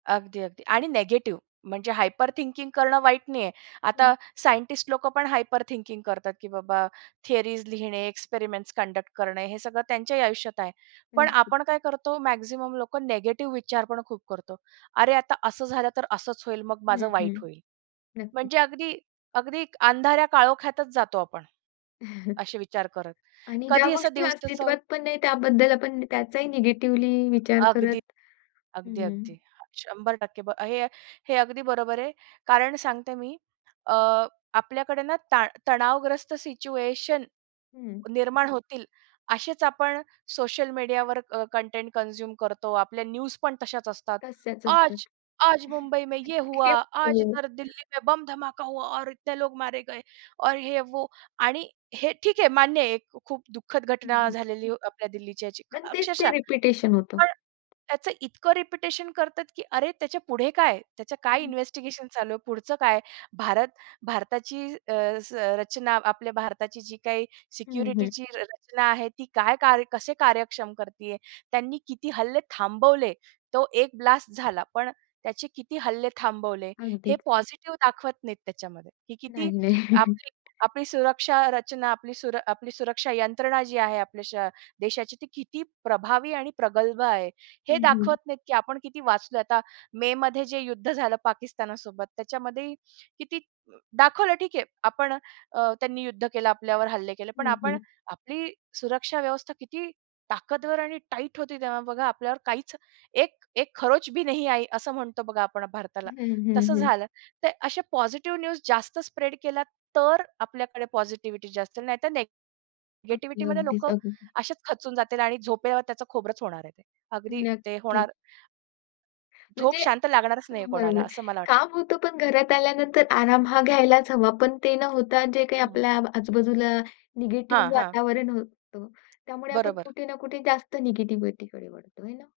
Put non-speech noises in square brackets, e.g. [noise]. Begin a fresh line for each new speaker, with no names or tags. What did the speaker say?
अगदी, अगदी आणि निगेटिव्ह म्हणजे हायपर थिंकिंग करणं वाईट नाहीये.
हं.
आता सायंटिस्ट लोकं पण हायपर थिंकिंग करतात, की बाबा थियरीज लिहिणे, एक्सपेरिमेंट्स कंडक्ट करणे, हे सगळं त्यांच्याही आयुष्यात आहे. पण
नक्की.
आपण काय करतो, मॅक्सिमम लोक निगेटिव्ह विचार पण खूप करतो. अरे आता असं झालं तर असंच होईल मग
हं,
माझं वाईट
हं.
होईल.
नक्कीच.
म्हणजे अगदी अगदी अंधाऱ्या काळोख्यातच जातो आपण.
[chuckles]
असे विचार करत.
आणि ज्या
कधी असा
गोष्टी
दिवसाचा
अस्तित्वात पण नाही त्याबद्दल आपण त्याचाही निगेटिव्हली विचार
अगदी.
करत
अगदी,
हं.
अगदी. 100% ब हे हे अगदी बरोबर आहे. कारण सांगते मी, अ. आपल्याकडे ना ताण तणावग्रस्त सिच्युएशन
हं.
निर्माण होतील असेच आपण सोशल मीडियावर अ, कंटेंट कन्झ्युम करतो. आपल्या न्यूज पण तशाचं असतात.
तस्याच असतात.
आज आज
[chuckles]
मुंबई में ये हुआ.
[unintelligible]
आज
हो.
इधर दिल्ली में बम्ब धमाका हुआ और इतने लोग मारे गए. और ये वो आणि हे ठीक आहे मान्य आहे, एक खूप दुःखद
हं,
घटना
हं.
झालेली आपल्या दिल्लीची ह्याची
आणि तेच ते
अक्षरशः
रिपिटेशन होतं.
पण, त्याचं इतकं रिपिटेशन करतात, की अरे त्याच्या पुढे काय. त्याचं काय
हं.
इन्व्हेस्टिगेशन चालू आहे, पुढचं काय? भारत भारताची अ, रचना आपल्या भारताची जी काही
हं, हं.
सिक्युरिटीची र रचना आहे, ती काय कार्य कसे कार्यक्षम करतीये? त्यांनी किती हल्ले थांबवले? तो एक ब्लास्ट झाला पण त्याचे किती हल्ले थांबवले? हे
अगदीच.
पॉझिटिव्ह दाखवत नाहीत त्याच्यामध्ये. ही किती
नाही नाही. [chuckles]
आपली आपली सुरक्षा रचना आपली आपली सुरक्षा यंत्रणा जी आहे आपल्या श देशाची, ते किती प्रभावी आणि प्रगल्भ आहे. हे
हं, हं.
दाखवत नाहीत, की आपण किती वाचलोय. आता मेमध्ये जे युद्ध झालं पाकिस्तानसोबत त्याच्यामध्ये किती दाखवलं ठीक आहे आपण अ, त्यांनी युद्ध केलं आपल्यावर हल्ले केले. पण
हं,
आपण
हं.
आपली सुरक्षा व्यवस्था किती ताकदवर आणि टाईट होती तेव्हा बघा आपल्यावर काहीच एक एक खरोच भी नाही आई, असं म्हणतो बघा आपण भारताला.
हं, हं,
तसं
हं.
झालं. तर अशा पॉझिटिव्ह न्यूज जास्त स्प्रेड केला तर आपल्याकडे पॉझिटिव्हिटी जास्त नाहीतर
अगदी.
निगेटिव्हिटीमध्ये
अगदीच.
लोकं
अगदी.
असेच खचून जातील आणि झोपल्यावर त्याचं खोबरच होणार आहे. अगदी ते
नक्की.
होणार. झोप
म्हणजे
शांत लागणारच नाहीये कोणाला
बरोबर.
असं मला वाटतं.
काम होतं पण घरात आल्यानंतर आराम हा घ्यायलाच हवा पण ते न होता जे काही
हं.
आपल्या आजू-बाजूला निगेटिव्ह
हां, हां.
वातावरण होतं, त्यामुळे आपण
बरोबर.
कुठे ना कुठे जास्त निगेटिव्हिटीकडे वळतो. आहे ना.